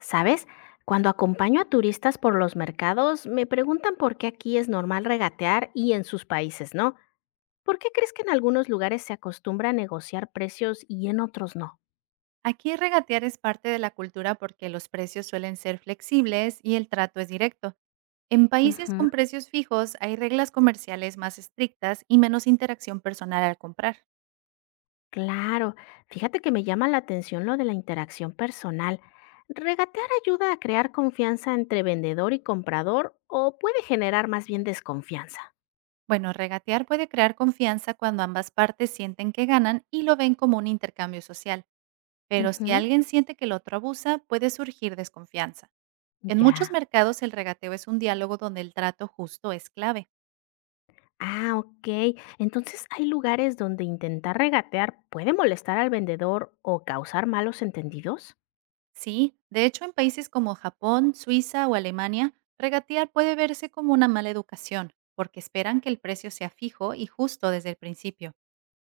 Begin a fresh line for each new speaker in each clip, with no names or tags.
¿Sabes? Cuando acompaño a turistas por los mercados, me preguntan por qué aquí es normal regatear y en sus países no. ¿Por qué crees que en algunos lugares se acostumbra a negociar precios y en otros no?
Aquí regatear es parte de la cultura porque los precios suelen ser flexibles y el trato es directo. En países
Ujú.
con precios fijos hay reglas comerciales más estrictas y menos interacción personal al comprar.
Claro, fíjate que me llama la atención lo de la interacción personal. ¿Regatear ayuda a crear confianza entre vendedor y comprador o puede generar más bien desconfianza?
Bueno, regatear puede crear confianza cuando ambas partes sienten que ganan y lo ven como un intercambio social, pero si
Ujú.
alguien siente que el otro abusa, puede surgir desconfianza. En muchos
Ya.
mercados el regateo es un diálogo donde el trato justo es clave.
Ah, ok. Entonces, ¿hay lugares donde intentar regatear puede molestar al vendedor o causar malos entendidos?
Sí, de hecho en países como Japón, Suiza o Alemania, regatear puede verse como una mala educación, porque esperan que el precio sea fijo y justo desde el principio.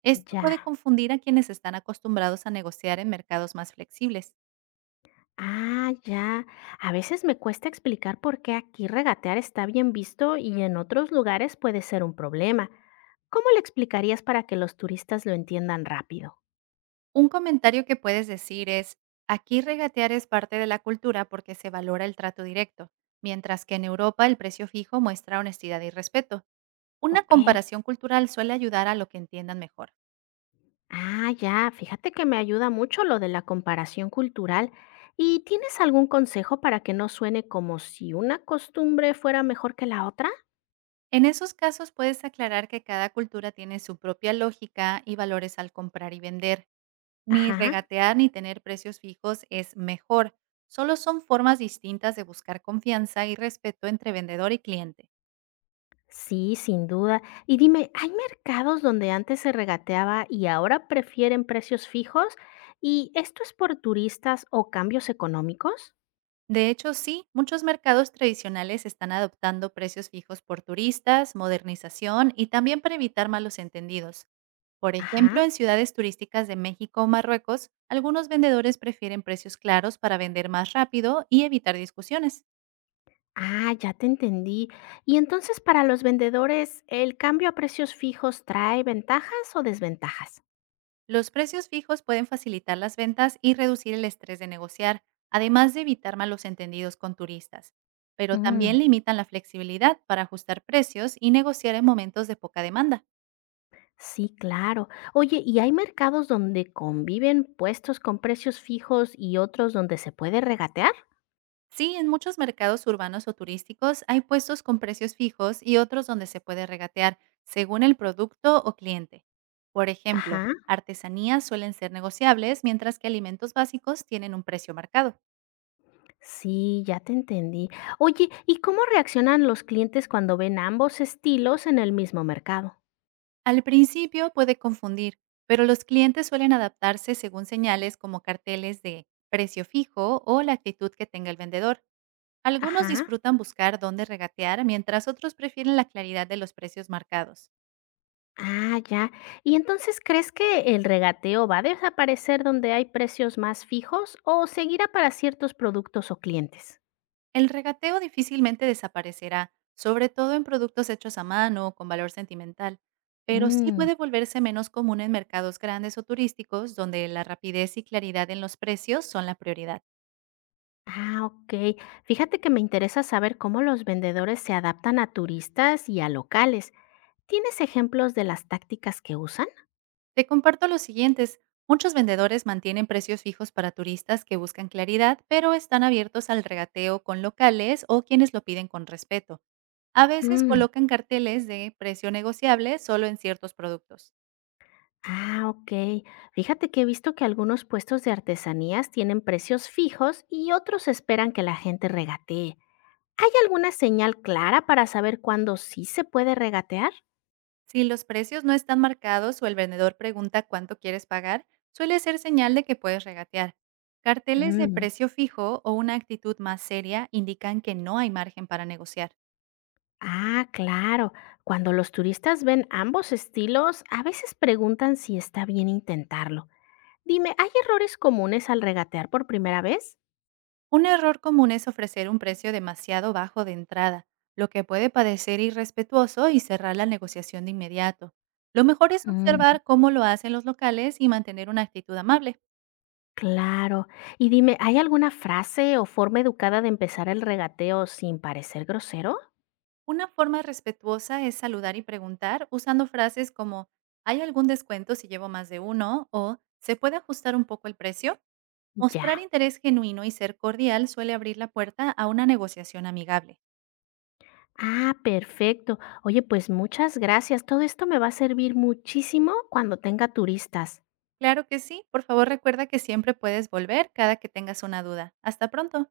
Esto puede
Ya.
confundir a quienes están acostumbrados a negociar en mercados más flexibles.
Ah, ya. A veces me cuesta explicar por qué aquí regatear está bien visto y en otros lugares puede ser un problema. ¿Cómo le explicarías para que los turistas lo entiendan rápido?
Un comentario que puedes decir es, aquí regatear es parte de la cultura porque se valora el trato directo, mientras que en Europa el precio fijo muestra honestidad y respeto. Una
Ok.
comparación cultural suele ayudar a lo que entiendan mejor.
Ah, ya. Fíjate que me ayuda mucho lo de la comparación cultural. ¿Y tienes algún consejo para que no suene como si una costumbre fuera mejor que la otra?
En esos casos puedes aclarar que cada cultura tiene su propia lógica y valores al comprar y vender. Ni
Ajá,
regatear ni tener precios fijos es mejor. Solo son formas distintas de buscar confianza y respeto entre vendedor y cliente.
sí, sin duda. Y dime, ¿hay mercados donde antes se regateaba y ahora prefieren precios fijos? ¿Y esto es por turistas o cambios económicos?
De hecho, sí, muchos mercados tradicionales están adoptando precios fijos por turistas, modernización y también para evitar malos entendidos. Por
Ajá.
ejemplo, en ciudades turísticas de México o Marruecos, algunos vendedores prefieren precios claros para vender más rápido y evitar discusiones.
Ah, ya te entendí. Y entonces para los vendedores, ¿el cambio a precios fijos trae ventajas o desventajas?
Los precios fijos pueden facilitar las ventas y reducir el estrés de negociar, además de evitar malos entendidos con turistas, pero
Mm.
también limitan la flexibilidad para ajustar precios y negociar en momentos de poca demanda.
Sí, claro. Oye, ¿y hay mercados donde conviven puestos con precios fijos y otros donde se puede regatear?
Sí, en muchos mercados urbanos o turísticos hay puestos con precios fijos y otros donde se puede regatear según el producto o cliente. Por ejemplo,
Ajá.
artesanías suelen ser negociables mientras que alimentos básicos tienen un precio marcado.
Sí, ya te entendí. Oye, ¿y cómo reaccionan los clientes cuando ven ambos estilos en el mismo mercado?
Al principio puede confundir, pero los clientes suelen adaptarse según señales como carteles de precio fijo o la actitud que tenga el vendedor. Algunos
Ajá.
disfrutan buscar dónde regatear, mientras otros prefieren la claridad de los precios marcados.
Ah, ya. ¿Y entonces crees que el regateo va a desaparecer donde hay precios más fijos o seguirá para ciertos productos o clientes?
El regateo difícilmente desaparecerá, sobre todo en productos hechos a mano o con valor sentimental, pero sí
Mm.
puede volverse menos común en mercados grandes o turísticos, donde la rapidez y claridad en los precios son la prioridad.
Ah, ok. Fíjate que me interesa saber cómo los vendedores se adaptan a turistas y a locales. ¿Tienes ejemplos de las tácticas que usan?
Te comparto los siguientes. Muchos vendedores mantienen precios fijos para turistas que buscan claridad, pero están abiertos al regateo con locales o quienes lo piden con respeto. A veces
Mm.
colocan carteles de precio negociable solo en ciertos productos.
Ah, ok. Fíjate que he visto que algunos puestos de artesanías tienen precios fijos y otros esperan que la gente regatee. ¿Hay alguna señal clara para saber cuándo sí se puede regatear?
Si los precios no están marcados o el vendedor pregunta cuánto quieres pagar, suele ser señal de que puedes regatear. Carteles de
Mm.
precio fijo o una actitud más seria indican que no hay margen para negociar.
Ah, claro. Cuando los turistas ven ambos estilos, a veces preguntan si está bien intentarlo. Dime, ¿hay errores comunes al regatear por primera vez?
Un error común es ofrecer un precio demasiado bajo de entrada, lo que puede parecer irrespetuoso y cerrar la negociación de inmediato. Lo mejor es
Mm.
observar cómo lo hacen los locales y mantener una actitud amable.
Claro. Y dime, ¿hay alguna frase o forma educada de empezar el regateo sin parecer grosero?
Una forma respetuosa es saludar y preguntar usando frases como ¿hay algún descuento si llevo más de uno? O ¿se puede ajustar un poco el precio? Mostrar
Ya.
interés genuino y ser cordial suele abrir la puerta a una negociación amigable.
Ah, perfecto. Oye, pues muchas gracias. Todo esto me va a servir muchísimo cuando tenga turistas.
Claro que sí. Por favor, recuerda que siempre puedes volver cada que tengas una duda. Hasta pronto.